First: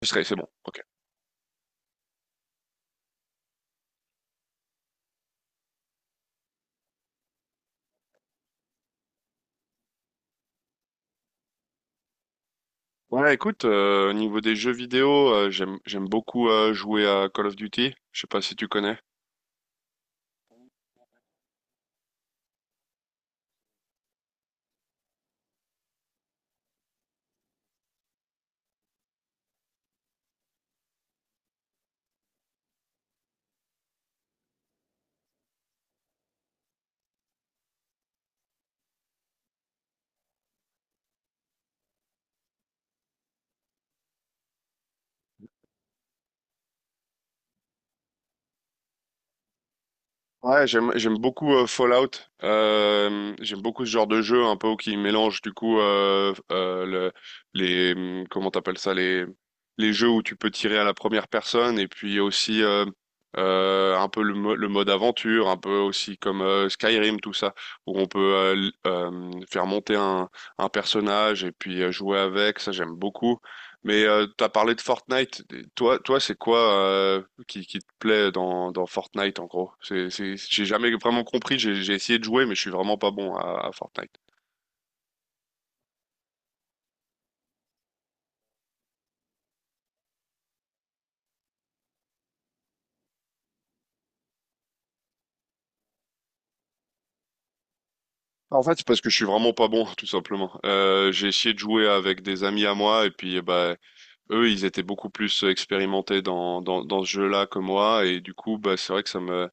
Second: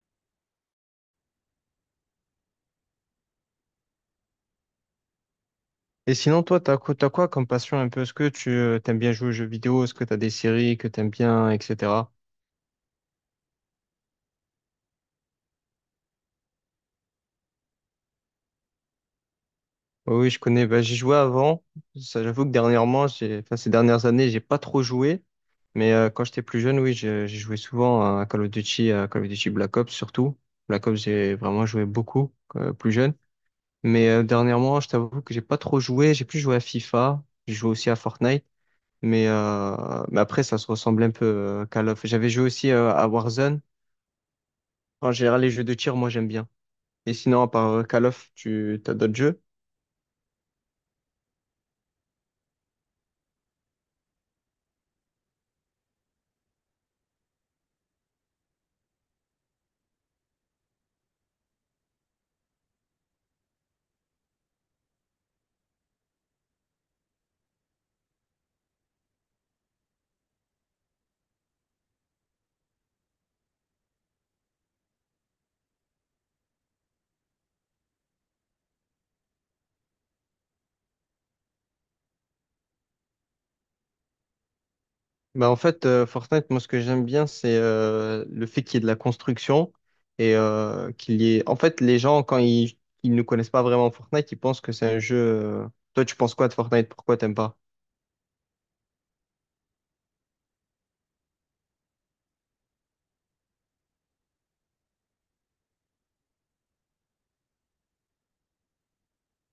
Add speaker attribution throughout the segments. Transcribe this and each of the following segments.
Speaker 1: Je serai, c'est bon. Ok.
Speaker 2: Et sinon, toi, t'as quoi comme passion un peu? Est-ce que tu t'aimes bien jouer aux jeux vidéo? Est-ce que t'as des séries que t'aimes bien, etc.
Speaker 1: Ouais, écoute, au niveau des jeux vidéo, j'aime beaucoup jouer à Call of Duty. Je sais pas si tu connais.
Speaker 2: Oui, oui, je connais. Bah, j'y jouais avant. Ça, j'avoue que dernièrement, ces dernières années, j'ai pas trop joué. Mais quand j'étais plus jeune, oui, j'ai joué souvent à Call of Duty, à Call of Duty Black Ops surtout. Black Ops, j'ai vraiment joué beaucoup plus jeune. Mais dernièrement, je t'avoue que j'ai pas trop joué. J'ai plus joué à FIFA. J'ai joué aussi à Fortnite. Mais, euh, mais après, ça se ressemble un peu Call of. J'avais joué aussi à Warzone. En général, les jeux de tir, moi, j'aime bien. Et sinon, à part Call of, tu as d'autres jeux?
Speaker 1: Ouais, j'aime beaucoup Fallout. J'aime beaucoup ce genre de jeu un peu qui mélange du coup le, les comment t'appelles ça les jeux où tu peux tirer à la première personne et puis aussi un peu le, le mode aventure, un peu aussi comme Skyrim tout ça où on peut faire monter un personnage et puis jouer avec. Ça j'aime beaucoup. Mais t'as parlé de Fortnite. Toi, c'est quoi euh, qui te plaît dans, dans Fortnite en gros? J'ai jamais vraiment compris. J'ai essayé de jouer, mais je suis vraiment pas bon à Fortnite.
Speaker 2: Bah, en fait, Fortnite, moi, ce que j'aime bien, c'est le fait qu'il y ait de la construction et qu'il y ait... En fait, les gens, ils ne connaissent pas vraiment Fortnite, ils pensent que c'est un jeu... Toi, tu penses quoi de Fortnite? Pourquoi t'aimes pas?
Speaker 1: Bah, en fait, c'est parce que je suis vraiment pas bon, tout simplement. J'ai essayé de jouer avec des amis à moi, et puis eh ben, eux, ils étaient beaucoup plus expérimentés dans ce jeu-là que moi, et du coup, bah, c'est vrai que ça me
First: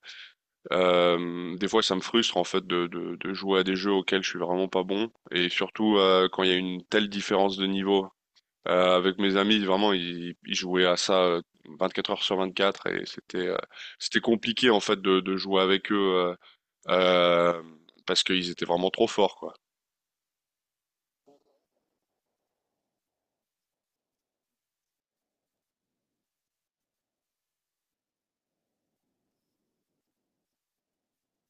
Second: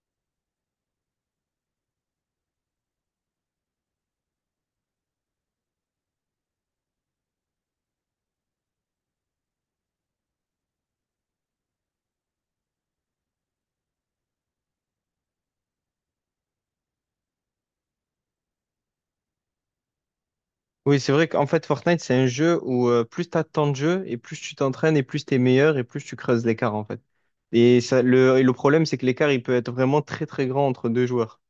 Speaker 1: Des fois, ça me frustre en fait de jouer à des jeux auxquels je suis vraiment pas bon, et surtout quand il y a une telle différence de niveau. Avec mes amis, vraiment, ils jouaient à ça 24 heures sur 24, et c'était compliqué en fait de jouer avec eux euh, parce qu'ils étaient vraiment trop forts, quoi.
Speaker 2: Oui, c'est vrai qu'en fait, Fortnite, c'est un jeu où plus tu as de temps de jeu et plus tu t'entraînes et plus tu es meilleur et plus tu creuses l'écart, en fait. Et le problème, c'est que l'écart, il peut être vraiment très, très grand entre deux joueurs.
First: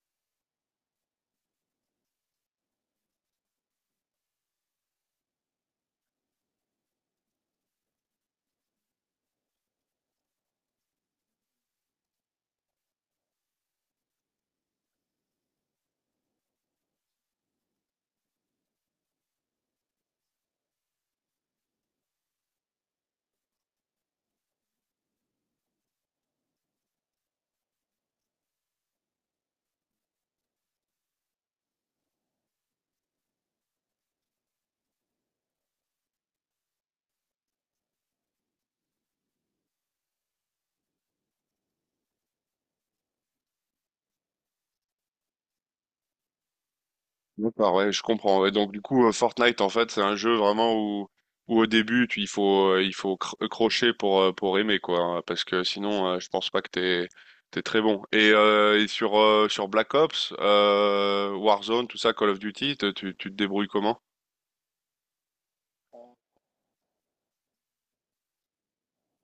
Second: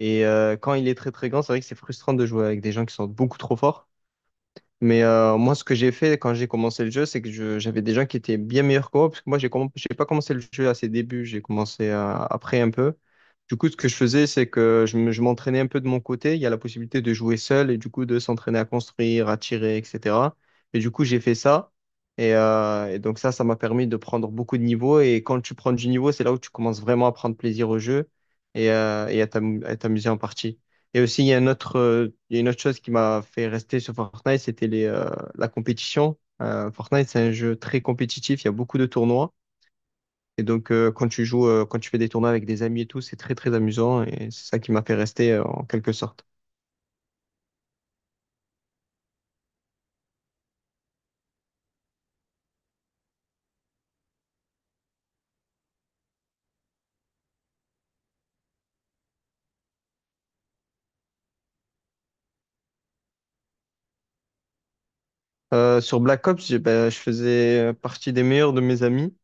Speaker 2: Et quand il est très très grand, c'est vrai que c'est frustrant de jouer avec des gens qui sont beaucoup trop forts. Mais moi, ce que j'ai fait quand j'ai commencé le jeu, c'est que j'avais des gens qui étaient bien meilleurs que moi, parce que moi, j'ai pas commencé le jeu à ses débuts, j'ai commencé après un peu. Du coup, ce que je faisais, c'est que je m'entraînais un peu de mon côté. Il y a la possibilité de jouer seul et du coup de s'entraîner à construire, à tirer, etc. Et du coup, j'ai fait ça. Et donc ça m'a permis de prendre beaucoup de niveaux. Et quand tu prends du niveau, c'est là où tu commences vraiment à prendre plaisir au jeu et à t'amuser en partie. Et aussi, il y a une autre chose qui m'a fait rester sur Fortnite, la compétition. Fortnite, c'est un jeu très compétitif, il y a beaucoup de tournois. Et donc, quand tu fais des tournois avec des amis et tout, c'est très, très amusant. Et c'est ça qui m'a fait rester, en quelque sorte.
Speaker 1: D'accord, ouais, je comprends. Ouais, donc du coup, Fortnite, en fait, c'est un jeu vraiment où, où au début, tu, il faut, il faut crocher pour aimer, quoi. Hein, parce que sinon, je pense pas que t'es, t'es très bon. Et sur, sur Black Ops, Warzone, tout ça, Call of Duty, tu te débrouilles comment?
Speaker 2: Sur Black Ops, ben, je faisais partie des meilleurs de mes amis,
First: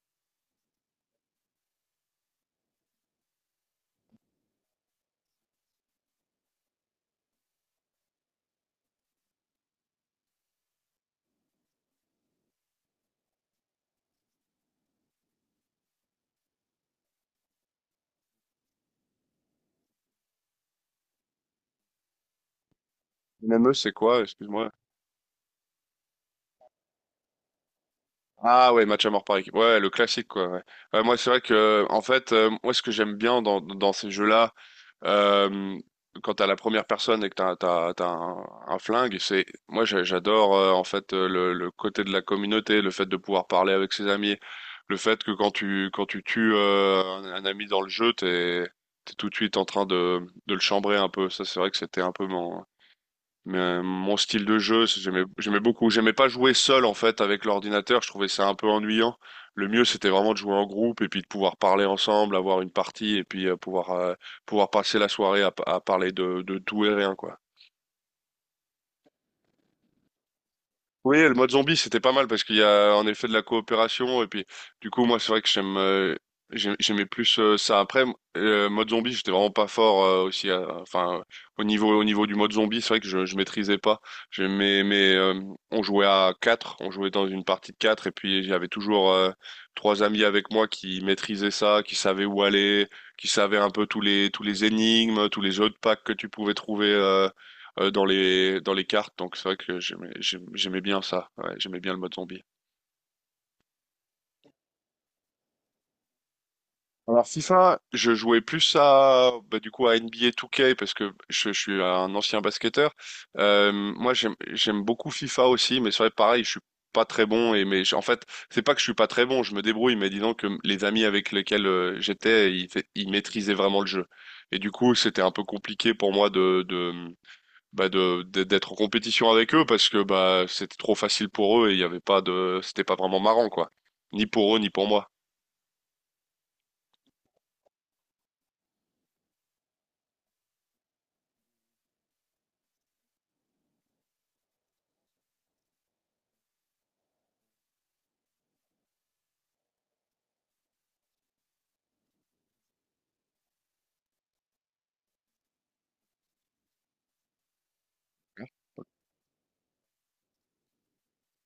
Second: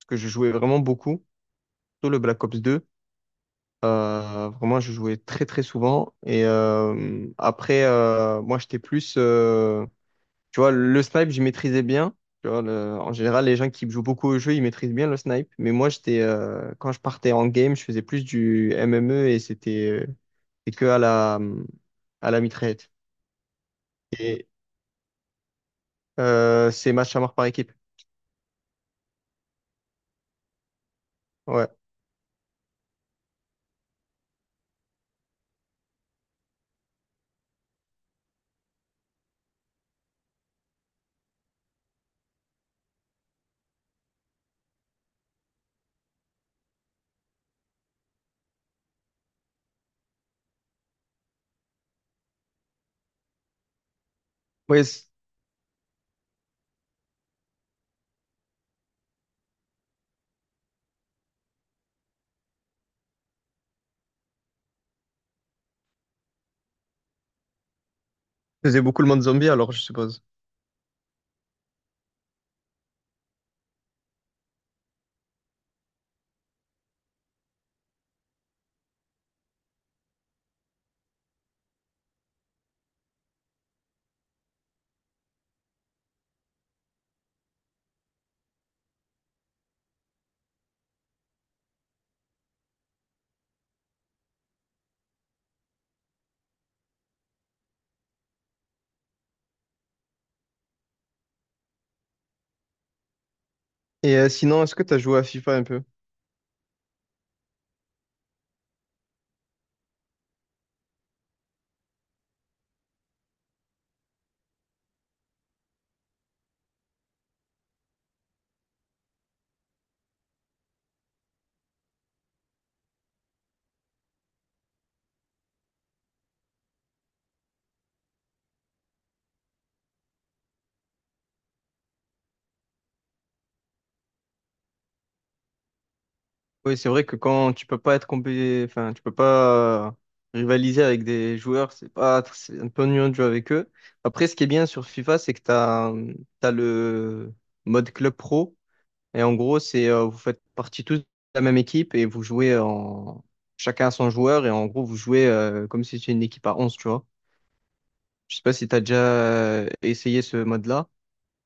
Speaker 2: parce que je jouais vraiment beaucoup, surtout le Black Ops 2. Vraiment, je jouais très, très souvent. Et moi, tu vois, le snipe, j'y maîtrisais bien. Tu vois, en général, les gens qui jouent beaucoup au jeu, ils maîtrisent bien le snipe. Mais moi, quand je partais en game, je faisais plus du MME et c'était que à la mitraillette.
Speaker 1: MME, c'est quoi?
Speaker 2: Et
Speaker 1: Excuse-moi.
Speaker 2: c'est match à mort par équipe.
Speaker 1: Ah ouais, match à mort par équipe. Ouais, le classique quoi. Ouais. Ouais, moi c'est vrai
Speaker 2: Ouais.
Speaker 1: que en fait, moi ce que j'aime bien dans, dans ces jeux-là, euh, quand t'as la première personne et que t'as un flingue, c'est moi j'adore en fait le côté de la communauté, le fait de pouvoir parler avec ses amis, le fait que quand tu tues un ami dans le jeu, t'es t'es tout de suite en train de le chambrer un peu. Ça c'est vrai que c'était un peu mon mais, mon style de
Speaker 2: Ouais,
Speaker 1: jeu, c'est-
Speaker 2: c-
Speaker 1: j'aimais, j'aimais beaucoup. J'aimais pas jouer seul en fait avec l'ordinateur. Je trouvais ça un peu ennuyant. Le mieux, c'était vraiment de jouer en groupe et puis de pouvoir parler ensemble, avoir une partie et puis pouvoir pouvoir passer la soirée à parler de tout et rien, quoi.
Speaker 2: je faisais beaucoup le monde zombie alors, je suppose.
Speaker 1: Oui, le mode zombie, c'était pas mal parce qu'il y a en effet de la coopération et puis du coup moi c'est vrai que j'aime j'aimais plus ça après mode zombie, j'étais vraiment pas fort aussi enfin au niveau du mode zombie, c'est vrai que je maîtrisais pas. J'aimais mais on jouait à quatre, on jouait dans une partie de quatre et puis j'avais toujours trois amis avec moi qui maîtrisaient ça, qui savaient où aller, qui savaient un peu tous les énigmes, tous les jeux de packs que tu pouvais trouver dans les cartes, donc c'est vrai que j'aimais bien ça. Ouais, j'aimais bien le mode zombie.
Speaker 2: Et sinon, est-ce que tu as joué à FIFA un peu?
Speaker 1: Alors FIFA, je jouais plus à bah, du coup à NBA 2K parce que je suis un ancien basketteur. Moi j'aime beaucoup FIFA aussi, mais c'est vrai pareil, je suis pas très bon et mais en fait c'est pas que je suis pas très bon, je me débrouille, mais disons que les amis avec lesquels j'étais, ils, ils maîtrisaient vraiment le jeu. Et du coup c'était un peu compliqué pour moi de bah de d'- d'être en compétition avec eux parce que bah c'était trop facile pour eux et il y avait pas de c'était pas vraiment marrant quoi. Ni pour eux ni pour moi.
Speaker 2: Oui, c'est vrai que quand tu peux pas être compé... enfin, tu peux pas rivaliser avec des joueurs, c'est pas c'est un peu ennuyeux de jouer avec eux. Après, ce qui est bien sur FIFA, c'est que tu as, le mode club pro et en gros, c'est vous faites partie tous de la même équipe et vous jouez en chacun à son joueur et en gros, vous jouez comme si c'était une équipe à 11, tu vois. Je sais pas si tu as déjà essayé ce mode-là.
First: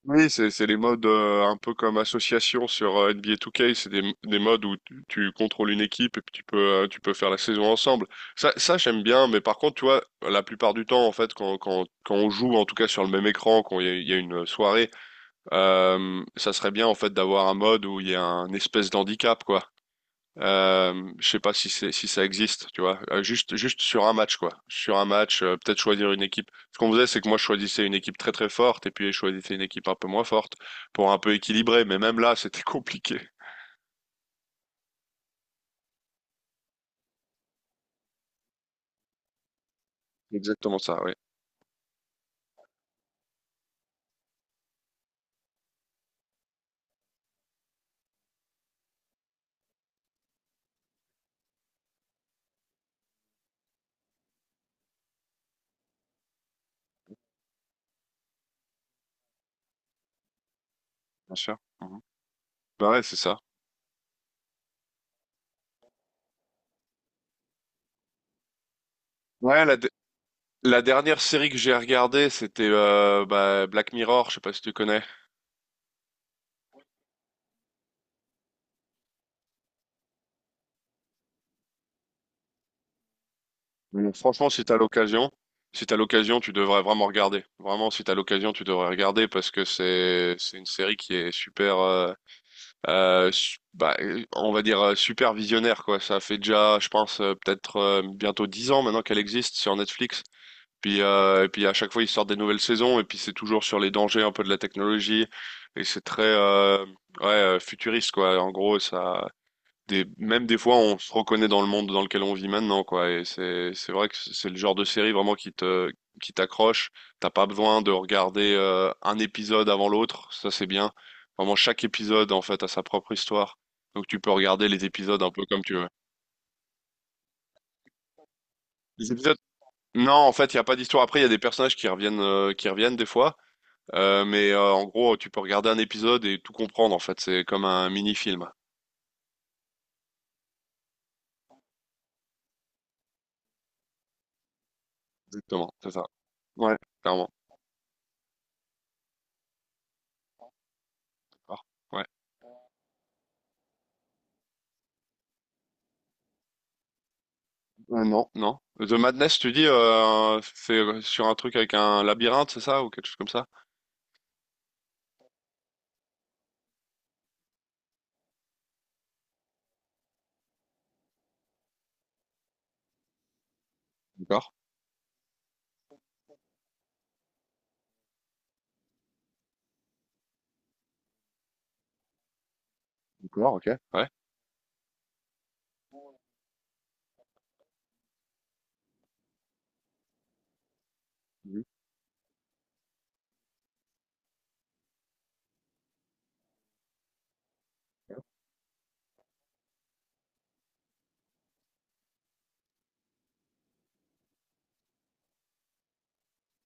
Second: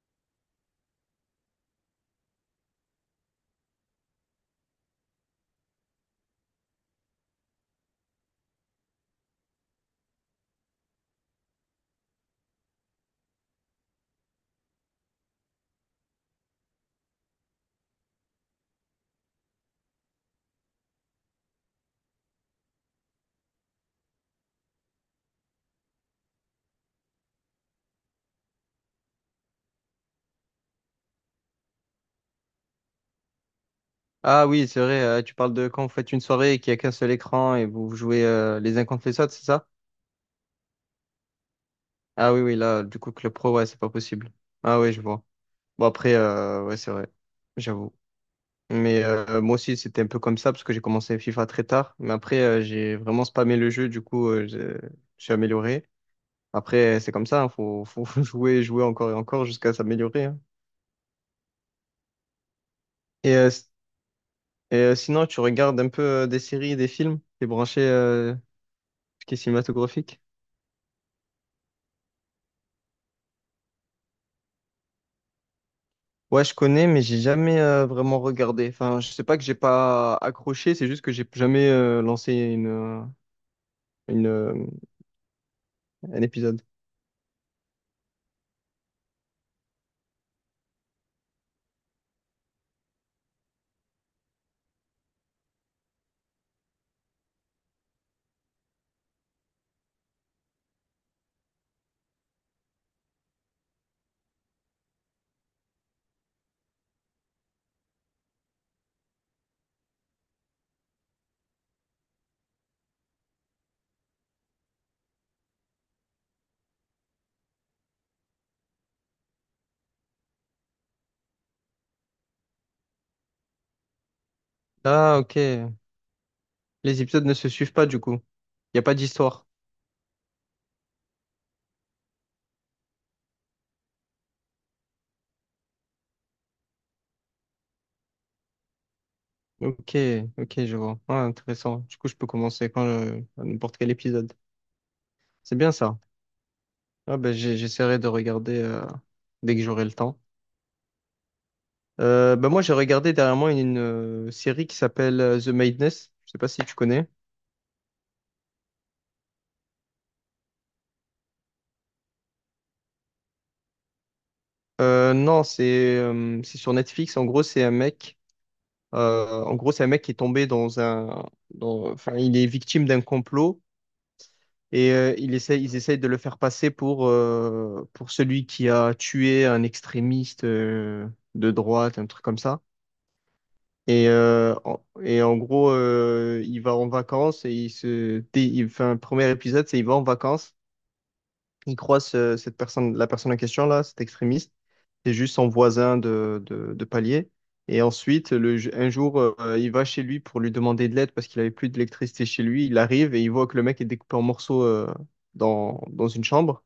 Speaker 1: Oui, c'est les modes un peu comme association sur NBA 2K, c'est des modes où tu contrôles une équipe et puis tu peux faire la saison ensemble. Ça j'aime bien, mais par contre tu vois la plupart du temps en fait quand on joue en tout cas sur le même écran quand il y a une soirée. Ça serait bien en fait d'avoir un mode où il y a un espèce d'handicap quoi. Je sais pas si c'est si ça existe, tu vois. Euh, juste sur un match quoi. Sur un match, peut-être choisir une équipe. Ce qu'on faisait, c'est que moi je choisissais une équipe très très forte et puis je choisissais une équipe un peu moins forte pour un peu équilibrer. Mais même là, c'était compliqué.
Speaker 2: Ah oui, c'est vrai, tu parles de quand vous faites une soirée et qu'il y a qu'un seul écran et vous jouez les uns contre les autres, c'est ça?
Speaker 1: Exactement ça, oui,
Speaker 2: Ah oui, oui, là, du coup, Club Pro, ouais, c'est pas possible. Ah oui, je vois. Bon, après, ouais, c'est vrai, j'avoue. Mais moi aussi, c'était un peu comme ça, parce que j'ai commencé FIFA très tard. Mais après, j'ai vraiment spammé le jeu, du coup, je suis amélioré. Après, c'est comme ça, hein, faut, faut jouer, jouer encore et encore jusqu'à s'améliorer. Hein.
Speaker 1: bien sûr. Mhm. Bah ouais, c'est
Speaker 2: Et,
Speaker 1: ça.
Speaker 2: euh, s- sinon, tu regardes un peu des séries, des films, t'es branché, ce qui est
Speaker 1: Ouais,
Speaker 2: cinématographique?
Speaker 1: la dernière série que j'ai regardée, c'était bah, Black Mirror. Je sais pas si tu connais.
Speaker 2: Ouais, je connais, mais j'ai jamais vraiment regardé. Enfin, je sais pas que j'ai pas accroché, c'est juste que j'ai jamais
Speaker 1: Donc,
Speaker 2: une,
Speaker 1: franchement,
Speaker 2: euh,
Speaker 1: si t'as l'occasion, si t'as
Speaker 2: un
Speaker 1: l'occasion, tu
Speaker 2: épisode.
Speaker 1: devrais vraiment regarder. Vraiment, si t'as l'occasion, tu devrais regarder parce que c'est une série qui est super, bah, on va dire super visionnaire quoi. Ça fait déjà, je pense, peut-être bientôt 10 ans maintenant qu'elle existe sur Netflix. Puis et puis à chaque fois ils sortent des nouvelles saisons et puis c'est toujours sur les dangers un peu de la technologie et c'est très ouais futuriste quoi. En gros, ça des, même des fois, on se reconnaît dans le monde dans lequel on vit maintenant, quoi. Et c'est vrai que c'est le genre de série vraiment qui te, qui t'accroche. T'as pas besoin de regarder un épisode avant l'autre. Ça, c'est bien. Vraiment, chaque épisode, en fait, a sa propre histoire. Donc, tu peux regarder les
Speaker 2: Ah,
Speaker 1: épisodes un
Speaker 2: ok.
Speaker 1: peu comme tu veux.
Speaker 2: Les épisodes ne se suivent pas, du coup. Il n'y a pas
Speaker 1: Les épisodes,
Speaker 2: d'histoire.
Speaker 1: non, en fait, il n'y a pas d'histoire. Après, il y a des personnages qui reviennent des fois. En gros, tu peux regarder un épisode et tout comprendre, en fait. C'est comme un mini-film.
Speaker 2: Ok, ok, je vois. Ah, intéressant. Du coup, je peux commencer quand à n'importe quel épisode. C'est
Speaker 1: Exactement,
Speaker 2: bien
Speaker 1: c'est
Speaker 2: ça.
Speaker 1: ça. Ouais,
Speaker 2: Ah,
Speaker 1: clairement.
Speaker 2: ben, j'essaierai de regarder dès que j'aurai le temps.
Speaker 1: Ouais.
Speaker 2: Ben, moi, j'ai regardé dernièrement série qui s'appelle The Madness. Je sais pas si tu connais.
Speaker 1: Non. The Madness, tu dis, c'est sur un truc avec un labyrinthe, c'est ça, ou quelque chose comme ça?
Speaker 2: Non, c'est sur Netflix. En gros, c'est un mec. C'est un mec qui est tombé enfin, il est victime d'un complot.
Speaker 1: D'accord,
Speaker 2: Et il essaie, ils essayent de le faire passer pour celui qui a tué un extrémiste de droite, un truc comme ça.
Speaker 1: d'accord, ok.
Speaker 2: Et,
Speaker 1: Ouais.
Speaker 2: euh, en, et en gros, il va en vacances et il enfin, le premier épisode, c'est il va en vacances,
Speaker 1: Mhm.
Speaker 2: il croit cette personne, la personne en question là, cet extrémiste, c'est juste son voisin de palier. Et ensuite, un jour, il va chez lui pour lui demander de l'aide parce qu'il avait plus d'électricité chez lui. Il arrive et il voit que le mec est découpé en morceaux dans une chambre.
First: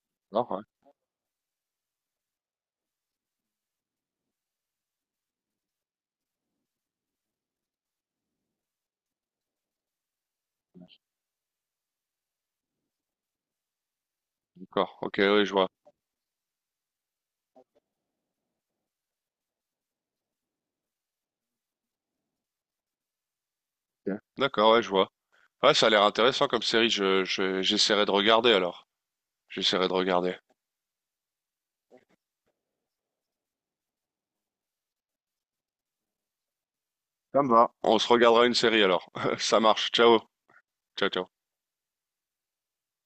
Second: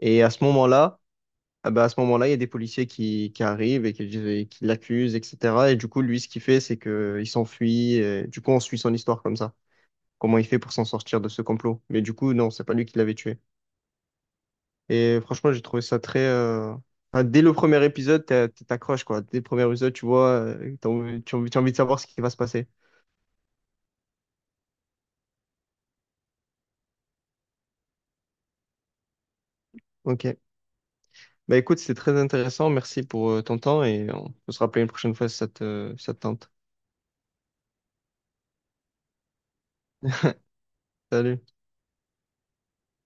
Speaker 2: Et à ce
Speaker 1: D'accord, ouais.
Speaker 2: moment-là, ah ben, à ce moment-là, il y a des policiers qui arrivent et et qui l'accusent, etc. Et du coup, lui, ce qu'il fait, c'est que il s'enfuit. Et du coup, on suit son histoire comme ça. Comment il fait pour s'en sortir de ce complot. Mais du coup, non, c'est pas lui qui l'avait tué.
Speaker 1: D'accord, ok,
Speaker 2: Et
Speaker 1: oui, je
Speaker 2: franchement, j'ai
Speaker 1: vois.
Speaker 2: trouvé ça très. Enfin, dès le premier épisode, t'accroches, quoi. Dès le premier épisode, tu vois, tu as envie de savoir ce qui va se passer.
Speaker 1: Ok. D'accord, ouais, je vois. Ouais, ça a l'air intéressant comme série, j'essaierai de regarder alors. J'essaierai de
Speaker 2: Ok.
Speaker 1: regarder.
Speaker 2: Bah écoute, c'était très intéressant. Merci pour ton temps et on peut se rappeler une prochaine fois si ça te, si ça te tente.
Speaker 1: Ça me va. On se regardera une série alors. Ça marche, ciao. Ciao, ciao.
Speaker 2: Salut.